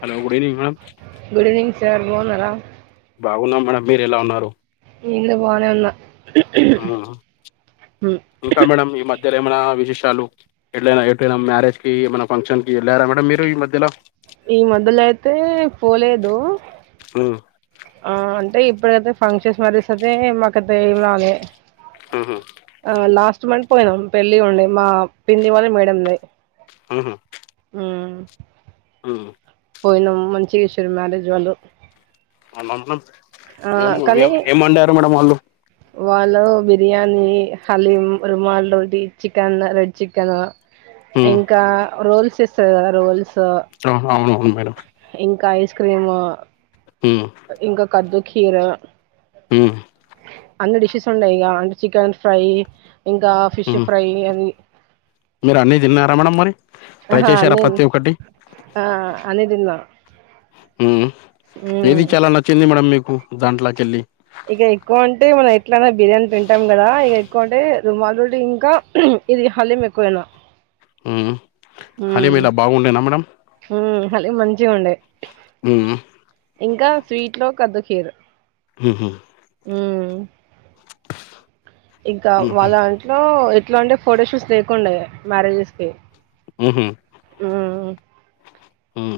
Hello good evening ma'am good evening sir బావున్నారా బాగున్నాం madam మీరు ఎలా ఉన్నారు నేను కూడా బానే ఉన్నా ఆ ఇంకా మేడం ఈ మద్ ఈ మధ్యలో ఏమన్నా విశేషాలు ఎట్లయినా ఎటైనా మ్యారేజ్కి ఏమైనా ఫంక్షన్కి వెళ్ళారా మేడం మీరు ఈ మధ్యలో. ఈ మద్యలో అయితే పోలేదు ఉ ఆ అంటే ఇప్పుటికైతే ఫంక్షన్స్ మ్యారేజెస్ అయితే మాకైతే ఏమి రాలే. ఉహు ఆ లాస్ట్ మంత్ పోయినాం పెళ్ళి ఉండి మా పిన్ని వాళ్ళ మేడంది. ఉ ఉ పోయినమ్ మంచి చేసారు మ్యారేజ్ వాళ్ళు అవునా మేడం ఆ, కానీ ఏం ఏం వండారు మేడం వాళ్ళు వాళ్ళు బిర్యానీ హలీం రుమాల్డోది చికెన్ రెడ్ చికెను ఉమ్ ఇంకా రోల్స్ ఇస్తదిగా రోల్స్ ఆహా అవును అవును మేడం క్రీమా ఉమ్ ఇంకా కద్దు కీర ఉమ్ అన్ని డిషెస్ ఉన్నాయి ఇక అంటే చికెన్ ఫ్రై ఇంకా ఫిష్ ఉమ్ ఫ్రై అది మీరు అన్నీ తిన్నారా మేడం మరి, ట్రై ఆహా చేసారా అన్ని ప్రతి ఒకటి. ఆ తిన్నా మ్ ఉమ్ ఏది చాలా నచ్చింది మేడమ్ మీకు దాంట్లోకెళ్ళి ఇక ఎక్కువ అంటే మనం ఎట్లానే బిర్యానీ తింటాం కదా ఇక ఎక్కువ అంటే మళోడి ఇంకా ఇది హలీమ్ ఎక్కువైనా మ్ హలీమ్ మీద బాగుండేనా మేడం హ్మ్ హలీమ్ మంచిగా ఉండే మ్ ఇంకా స్వీట్ లో కద్దుకీరు హు హూ మ్ ఇంకా ఉహు వాళ్ళ ఇంట్లో ఎట్లా అంటే ఫోటో షూట్స్ లేకుండ మ్యారేజెస్ కి మ్ హూ ఉమ్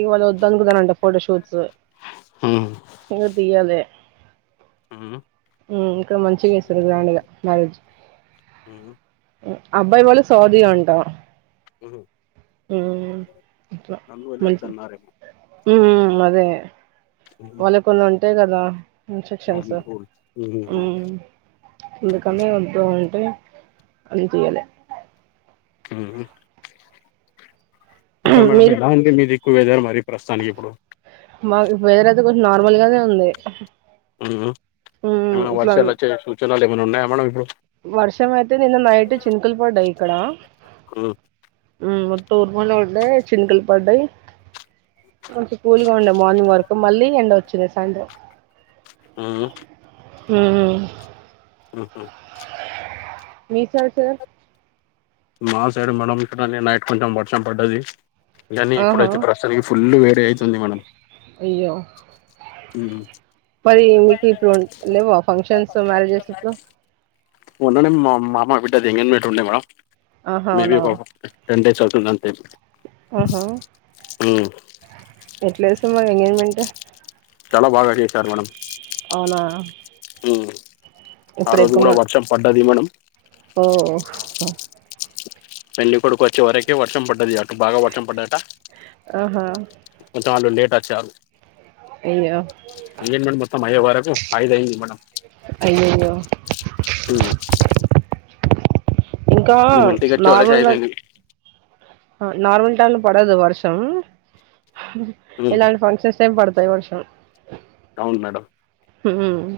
ఇవాళ వద్దనుకున్నారంట ఫోటోషూట్స్ ఉమ్ నువ్వు తీయవే ఉమ్ ఇంకా మంచిగా చేస్తారు గ్రాండ్గా మ్యారేజ్ ఉమ్ అబ్బాయి వాళ్ళు సౌదీ అంట ఉహు అట్లా అందువల్లే మంచి వద్దన్నారేమో మ్ అదే వాళ్ళకి కొన్ని ఉంటాయి కదా ఇన్ఫెక్షన్స్ బాగుంది కూల్ అందుకని వద్దు అంటే అది చేయలా ఇంకా మేడం మీరు ఎలా ఉంది మీదిక్కు వెదర్ మరి ప్రస్తుతానికి ఇప్పుడు మా వెదర్ అయితే కొంచం నార్మల్ గానే ఉంది. మ్ ఏమైనా ఇట్లా వర్షాలు వచ్చే సూచనలు ఏమైనా ఉన్నాయా మేడమ్ ఇప్పుడు వర్షం అయితే నిన్న నైటే చినుకులు పడ్డాయి ఇక్కడ మ్ తూర్పన ఉండే చినుకులు పడ్డాయి ఆ స్కూల్ మార్నింగ్ వరకు మళ్ళీ ఎండ వచ్చింది సాయంత్రం. మ్ మ్ హు హు మీ సైడ్ సార్ మా సైడ్ మేడం ఇక్కడ నేను నైట్ కొంచెం వర్షం పడ్డది ఇనీ ఆహా ఇప్పుడైతే ప్రస్తుతానికి ఫుల్ వేడి అవుతుంది మేడం అయ్యో మరి మీకు ఇప్పుడు లేవా ఫంక్షన్స్ మ్యారేజెస్ ఇప్పుడు మొన్ననే మా మామ మా బిడ్డ ఎంగేజ్మెంట్ ఉండే మ్యామ్ ఆహా మే బి అవునా టెన్ డేస్ అవుతుంది అంతే ఆహా ఎట్లయింది మరి ఎంగేజ్మెంట్ చాలా బాగా చేశారు మేడం అవునా ఆ రోజు కూడా వర్షం పడ్డది మేడం. ఓఓ పెళ్ళికొడుకు వచ్చి వరకు టే వర్షం పడ్డది అటు బాగా వర్షం పడ్డదట ఆహా కొంచెం వాళ్ళు లేట్ అచ్చారు అయ్యో ఎంగేజ్మెంట్ మొత్తం అయ్యా వరకు ఐదు అయింది మేడం అయ్యయ్యో ఇంకా మేము ఇంటికి వచ్చే వరకు ఐదు నార్మల్గా అయింది నార్మల్ టైమ్ లో పడదు వర్షం ఇలాంటి ఫంక్షన్స్ టైం పడత వర్షం అవును మేడం మ్మ్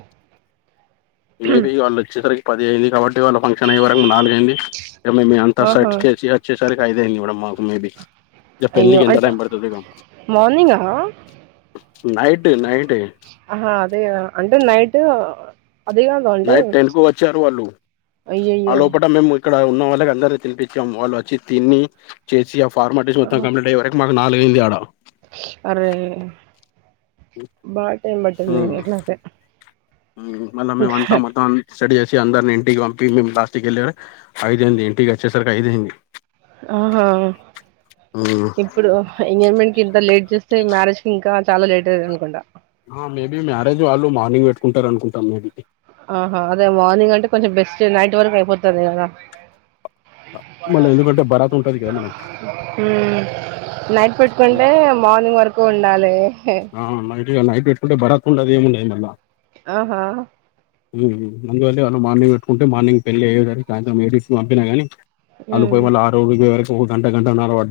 మేబి వాళ్ళు వచ్చేసరికి పది అయింది కాబట్టి వాళ్ళ ఫంక్షన్ అయెవరకు నాలుగయింది ఇక మేము అంతా ఆహా సెట్ చేసి వచ్చేసరికి ఐదు అయింది మేడం మాకు మేబి ఇగ అయ్యో పెళ్ళికి ఎంత అంటే టైం పడతది ఇగ మార్నింగా నైటు నై ఆహా అదేగద అంటే నైట్ అది కాదు అంటే నైట్ టెన్కు వచ్చారు వాళ్ళు అయ్యయ్యో ఆళ్లోపట మేము ఇక్కడ ఉన్న వాళ్ళకి అందరకి తినిపిచాం వాళ్ళు వచ్చి తిని చేసి ఆ ఫార్మాలిటీస్ మొత్తం ఆహా, కంప్లీట్ అయె వరకి మా నాలుగైంది ఆడా అరే బా టైం పటింది అట్లైతే మళ్ళ మెమంతా మొత్తం అని తీస్ సెట్ చేసి అందరిని ఇంటికి పంపి మేము లాస్ట్కీ ఐదు అయింది ఇంటికచ్చ ఆహా ఇప్పుడు ఇగ మీకింత లేట్ చేస్త సే మ్యారేజ్ కి ఇంకా చాలా లేట్ అయితది అనుకుంటా మేబీ మ్యారేజ్ వాళ్ళు మార్నింగ్ పెట్టుకుంటారు అనుకుంటా మేబీ ఆహా అదే మార్నింగ్ అంటే కొంచెం బెస్ట్ నైట్ వరకు అయిపోతది కదా మళ్ళ ఎందుకంటే భరాత్ ఉంట నైట్ పెట్టుకుంటే మార్నింగ్ వరకు ఉండాలే ఆ నైట్ ఇగ నైట్ పెట్టుకుంటే భరత్ ఉండదు ఏముండదు మల్లా ఆహా అందువలే వాళ్ళు మార్నింగ్ పెట్టుకుంటే మార్నింగ్ పెళ్లి అయేసరికి సాయంత్రం పంపినా కాని అళోపు ఉమ్ మళ్ళ ఆరో విరో వరకు ఒక గంటా గంటన్నర పడ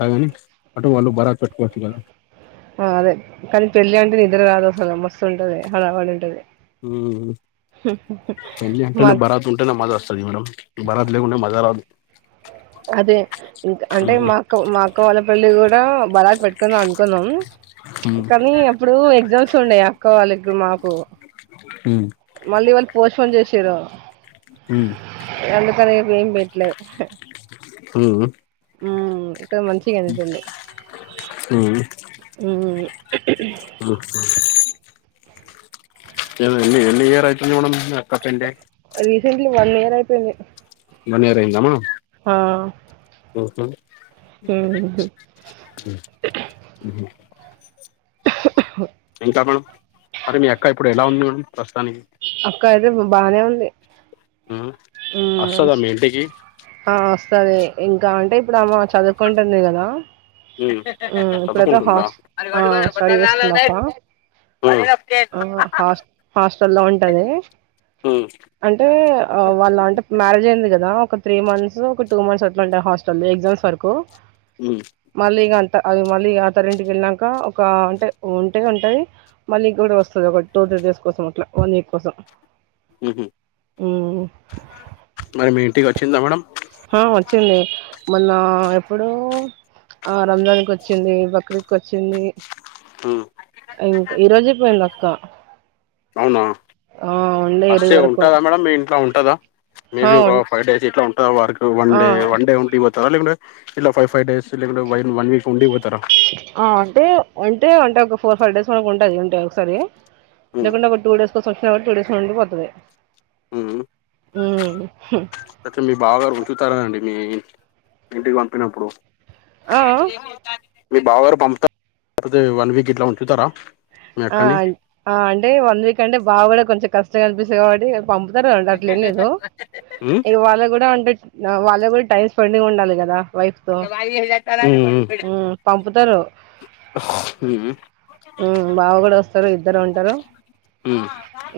ఆ అదే కానీ పెళ్ళి అంటే నిద్ర రాదు అస లు మస్తు ఉంటది హడవడి ఉంటది మ్ మా పెళ్ళంటేనే భరాత్ ఉంటేనే మజా వస్తది మేడం భరాత్ లేకుంటె మజా రాదు అదే ఇంకా అంటే మా అక్క మా అక్క వాళ్ళ పెళ్లికి కూడా భరాత్ పెట్టుకుందాం అనుకున్నాం ఉమ్ కానీ అప్పుడు ఎగ్జామ్స్ ఉండయి అక్క వాళ్ళకి మాకు మళ్ళీ వాళ్లు పోస్ట్పోన్ చేసిరు ఉమ్ అందుకని ఇగ ఏం పెట్లే ఉమ్ ఉమ్మ్ కాని మంచిగైంది పెళ్ళి ఉమ్ ఉమ్మ్ ఉమ్ ఎని ఎన్ని ఇయర్ అయ్యితుంది మేడం మీ అక్క పెళై రీసెంట్లీ వన్ ఇయర్ అయిపోయింది వన్ ఇయర్ అయిందా మ్యామ్ ఆ మ్మ్ తన్ ఇంకా మామ్ మరి మీ అక్క ఇప్పుడు ఎలా ఉంది మేడం ప్రస్తుతానికి అక్క అయితే బానే ఉంది ఉమ్ వస్తదా మీ ఇంటికి ఆ వస్తది ఇంకా అంటే ఇప్పుడు అమె చదువుకుంటుంది కదా ఉమ్ మ్ ఇప్పుడైతే చదువుకుంటుందా హాస్టల్ స్టడీ చేస్తుంది అక్క ఉమ్ ఆహ హాస్ హాస్టల్ల్లో ఉంటంది ఉమ్ అంటే ఆ వాళ్ళ అంటే మ్యారేజ్ అయింది కదా ఒక త్రీ మంత్స్ ఒక two months Atlanta hostel exams వరకు ఉమ్ మళ్ళీ ఇగా అది మళ్ళీ ఆ అత్తారింటికి వెళ్ళాక ఒక అంటే ఉంటే ఉంటది మళ్ళీ ఇ వస్తుంది ఒక టూ త డేస్ కోసం అట్లా వన్ వీక్ కోసం ఉ మ్మ్ మరి మీ ఇంటికి వచ్చిందా మేడం ఆ వచ్చింది మొన్న ఎప్పుడు ఆ రంజాన్ కి వచ్చింది బక్రీకి వచ్చింది ఉమ్ ఇంకా ఈరోజే పోయింది అక్క అవునా ఆ ఉండే ఈ రోజు అస్తే వరకు ఉంటుదా మేడమ్ మీ ఇంట్లో ఉంటదా ఆ మేబీ ఒక ఉన్ ఫైవ్ డేస్ ఇట్లా ఉంటు వక్ వన్ ఆ డే వన్ డేండి పోతా ఇలా five five days one one week ఉండి పోతారా ఆ అంటే అంటే అంటే ఒక ఫోర్ ఫైవ్ డేస్ ఉంటుది ఉంటే ఒకసారి ఉమ్ లేకుండా ఒక టూ డేస్ కో సంక్ష టూ డేస్ పోతది ఆ ఉ అయితే మీ బాగా ఉచుతారదండి మీ ఇంటికి పంపినప్పుడు ఆ మీ బావగారు పంపుతతే వన్ వీక్ ఇట్లా ఉంచుతారా మీ ఆ అక్కని అంటే వన్ వీక్ అంటే బాగా కూడా కొంచెం కష్టం కనిపిస్తంది కాబట్టి పంపుతారు కదండి అట్లే ఏం లేదు ఉమ్? ఇక వాళ్ళ కూడా ఉంట వాళ్ళ కూడా టైమ్ స్పెండ్గా ఉండాలి కదా వైఫతో ఉమ్ పంపుతారు ఉ మా బావ కూడా వస్తారు ఇద్దరు ఉంటారు ఉ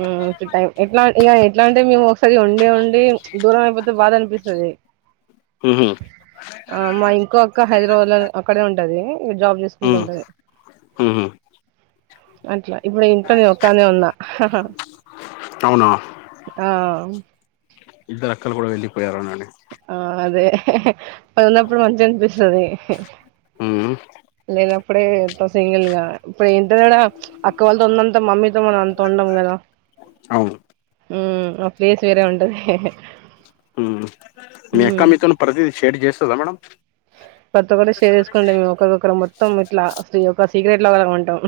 ఉమ్ టై ఎట్లా ఇ ఎట్లా అంటే మేము ఒకసారి ఉండి ఉండి దూరం అయిపోతే బాధ అనిపిస్తది ఉ ఆ మా ఇంకో అక్క హైదరాబాద్ లో అక్కడే ఉంటది జాబ్ ఉమ్, చేసుకుంటూంటది ఉమ్, ఉమ్. అట్లా ఇప్పుడు ఇంట్లో నేనొక్కన్నే ఉన్నా అవునా ఆ ఇద్దరు అక్కలు కూడా వెళ్ళలిపోయారు అన్న ఆ అదే అది ఉన్నప్పుడు మంచి అనిపిస్తది ఉమ్ లేనప్పుడే సింగిల్ గా ఇప్పుడు ఏంట త అక్క వాళ్ళతో ఉన్నంత మమ్మీతో మనం అంత ఉండం కదా అవును ఉ ఆ ప్లేస్ వేరే ఉంటదీ మీ అక్క మీతోను ప్రతి షేడ్ చేస్తదా మేడం కొత్త కూడా షేర్ చేసుకుంటం మేము ఒకరికొకరు మొత్తం ఇట్లా అయ సీక్రెట్ లోల ఉంటాం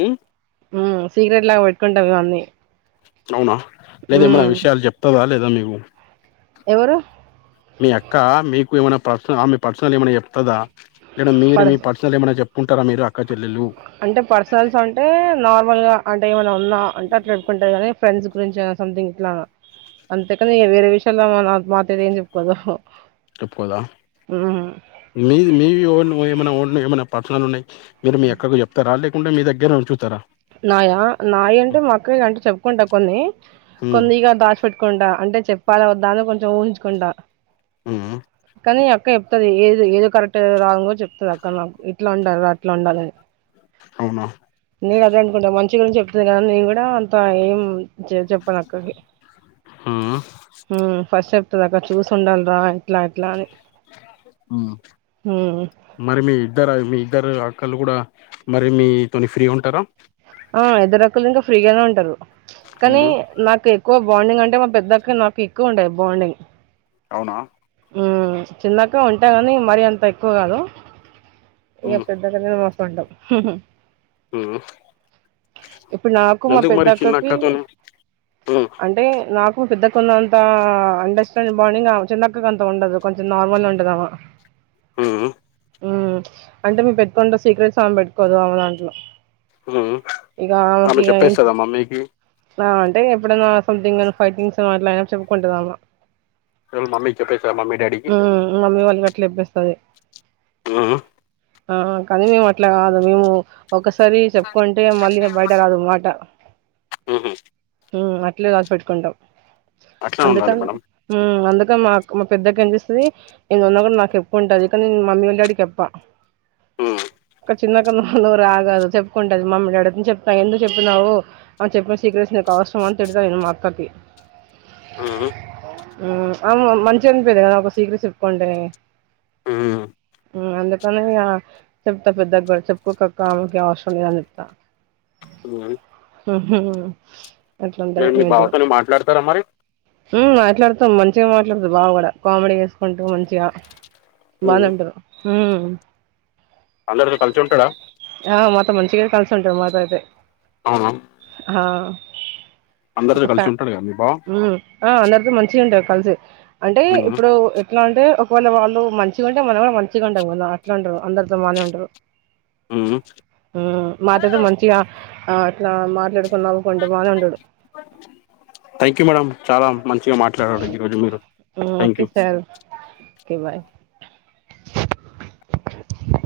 ఉమ్మ్ ఉమ్మ్ సీక్రెట్ లాగా పెట్టుకుంటావు ఇవన్నీ అవునా లేదా ఎమనా ఉమ్ విషయాలు చెప్తావా లేదా మీవు ఎవరు మీ అక్క మీకు ఏమన్నా పర్సన ఆమె పర్సనల్ ఏమన్నా చెప్తాదా లేదా మీరు పడ మీ పర్సనల్ ఏమన్నా చెప్పుకుంటారా మీరు అక్క చెల్లెలు అంటే పర్సనల్స్ అంటే నార్మల్‌గా అంటే ఏమైన్నా ఉన్నా అంటే అట్లా చెప్పుకుంటాం కానీ ఫ్రెండ్స్ గురించి సంథింగ్ ఇట్లా అంతేకని ఇక వేరే విషయాల్లో ఆమె నా మా తోటి ఏం చెప్పుకోదు చెప్పుకోదా ఉమ్ మీది మీవి ఏమనా ఏమన్నా పర్సనల్ ఉన్నాయి మీరు మీ అక్కకు చెప్తారా లేకుంటే మీ దగ్గరే ఉంచుతారా నాయా నాయి అంటే మా అక్కకి అంటే చెప్పుకుంటా కొన్ని ఉమ్ కొన్ని ఇగ దాచిపేట్టుకుంటా అంటే చెప్పాలా వద్దా అని కొంచెం ఊహించుకుంటా ఉమ్మ్ కానీ అక్క చెప్తాది ఏది ఏది కరెక్టో రాంగో చెప్తాది అక్క నాకు ఇట్లా ఉండాలిరా అట్లా ఉండాలని అవునా నేను అదే అనుకుంటా మంచి గురించి చెప్తుంది కదని నేను కూడా అంత ఏం చె చెప్పను అక్కకి ఉమ్ ఉమ్మ్ ఫస్ట్ చె ప్తాది అక్క చూసి ఉండాలిరా ఇట్లా ఇట్లా అని ఉహ్మ్మ్ హ్మ్. మరి మీ ఇద్దరు మీ ఇద్దరు అక్కళ్ళు కూడా మరి మీతోని ఫ్రీ ఉంటారా ఆ ఇద్దరు అక్కలు ఇంకా ఫ్రీగానే ఉంటారు కానీ ఉమ్ నాకే క్కువ బాండింగ్ అంటే మా పెద్ద నాకు ఎక్కువ ఉంటది బాండింగ్ అవునా ఉమ్మ్ చిన్నక్క ఉంటది కానీ మరీ అంత ఎక్కువ కాదు ఇంక ఉమ్ పెద్దక్కతోని ఉంటాం ఉమ్మ్ ఇప్పుడు నాకు మా పెద్దక్కకి అక్కతోని ఉమ్ అంటే నాకు పెద్దక్క కున్నంత అండర్స్టాండింగ్ బాండింగ్ అమే చిన్నక్కకు అంత ఉండదు కొంచెం నార్మల్ ఉంటదామే ఉమ్మ్ ఉమ్మ్ అంటే మెం పెట్టుకుంటే సీక్రెట్స్ ఆమె పెట్టుకోదు ఆమె దాంట్లో ఉమ్మ్ ఇక ఆమెకి అమె ఇగ ఏం చెప్పేస్తాదా మమ్మీకి ఆ అంటే ఎప్పుడైనా సంథింగ్ ఫైటింగ్స్ అట్లా అయినాప్పుడు చెప్పుకుంటదామె హాల్ మమ్మీ డాడీకి ఉహ్మ్ మమ్మీ వాళ్ళకి అట్లా చెప్పేస్తాది ఉమ్ ఆ కానీ మేము అట్లా కాదు మేము ఒక సరి చెప్పుకుంటే మళ్ళీ ఇక బయటరాదు మాట ఉహు ఉమ్మ్ అట్లే దాచి పెట్టుకుంటాం అట్లా ఉండాలి అందుకని మేడం ఉమ్మ్ అందుకని మా మా పెద్దక్క ఎంచేస్తాది ఎన్నిఉన్నా కూడా నాకు చెప్పుకుంటది కానీ నేను మమ్మీ వాళ్ల డాడీకి చెప్ప ఉమ్ [inaudible] క చిన్నక్క నోరు ఆగదు చెప్పుకుంటది మమ్మి డాడి తోన చెప్తా ఎందుకు చెప్తున్నావు అ చెప్పిన సీక్రెట్ నికు అవసరామని తిడతా నేను మా అక్కకి ఉమ్ ఉమ్మ్ ఆమె మం మంచిగనిపియదు కదా ఒకరి సీక్రెట్స్ చెప్పుకుంటే ఉమ్మ్ ఉమ్మ్ అందుకని ఇంగ చెప్తా పెద్దక్క కూడా చెప్పుకోకక్క ఆమెకి అవసరం లేదని చెప్తా ఉమ్మ్ ఉహు అట్లుంటది మీరు మీ మీతో బావతోని మాట్లాడతారా మరి మ్మ్ అట్లుం తం మంచిగా మాట్లాడుతడు బావా కూడా కామెడీ చేసుకుంటూ మంచిగా బానే ఉంటరు ఊమ్ అందరిని కలిసి ఉంటాడా కల్సుంటరు మాతో అయితే అవునా ఆ ఒక అందరితో ఫ్యా కలిసి ఉంటాడు కదా మీ బావ మ్మ్ ఆ అందరితో మంచిగుంటరు కలిసి అంటే ఇప్పుడు ఎట్లా అంటే ఒకవేళ వాళ్ళు మంచిగా ఉంటే మనం కూడా మంచిగుంటాం కదా అట్లా అంటారు అందరితో బానే ఉంటరు. మ్మ్ మాతైతే మంచిగా ఆ అట్లా మాట్లాడు నవ్వుకుంటూ బానే ఉంటాడు థ్యాంక్ యూ మేడం చాలా మంచిగా మాట్లాడడు ఈ రోజు మీరు మ్మ్ thank okay you sir okay bye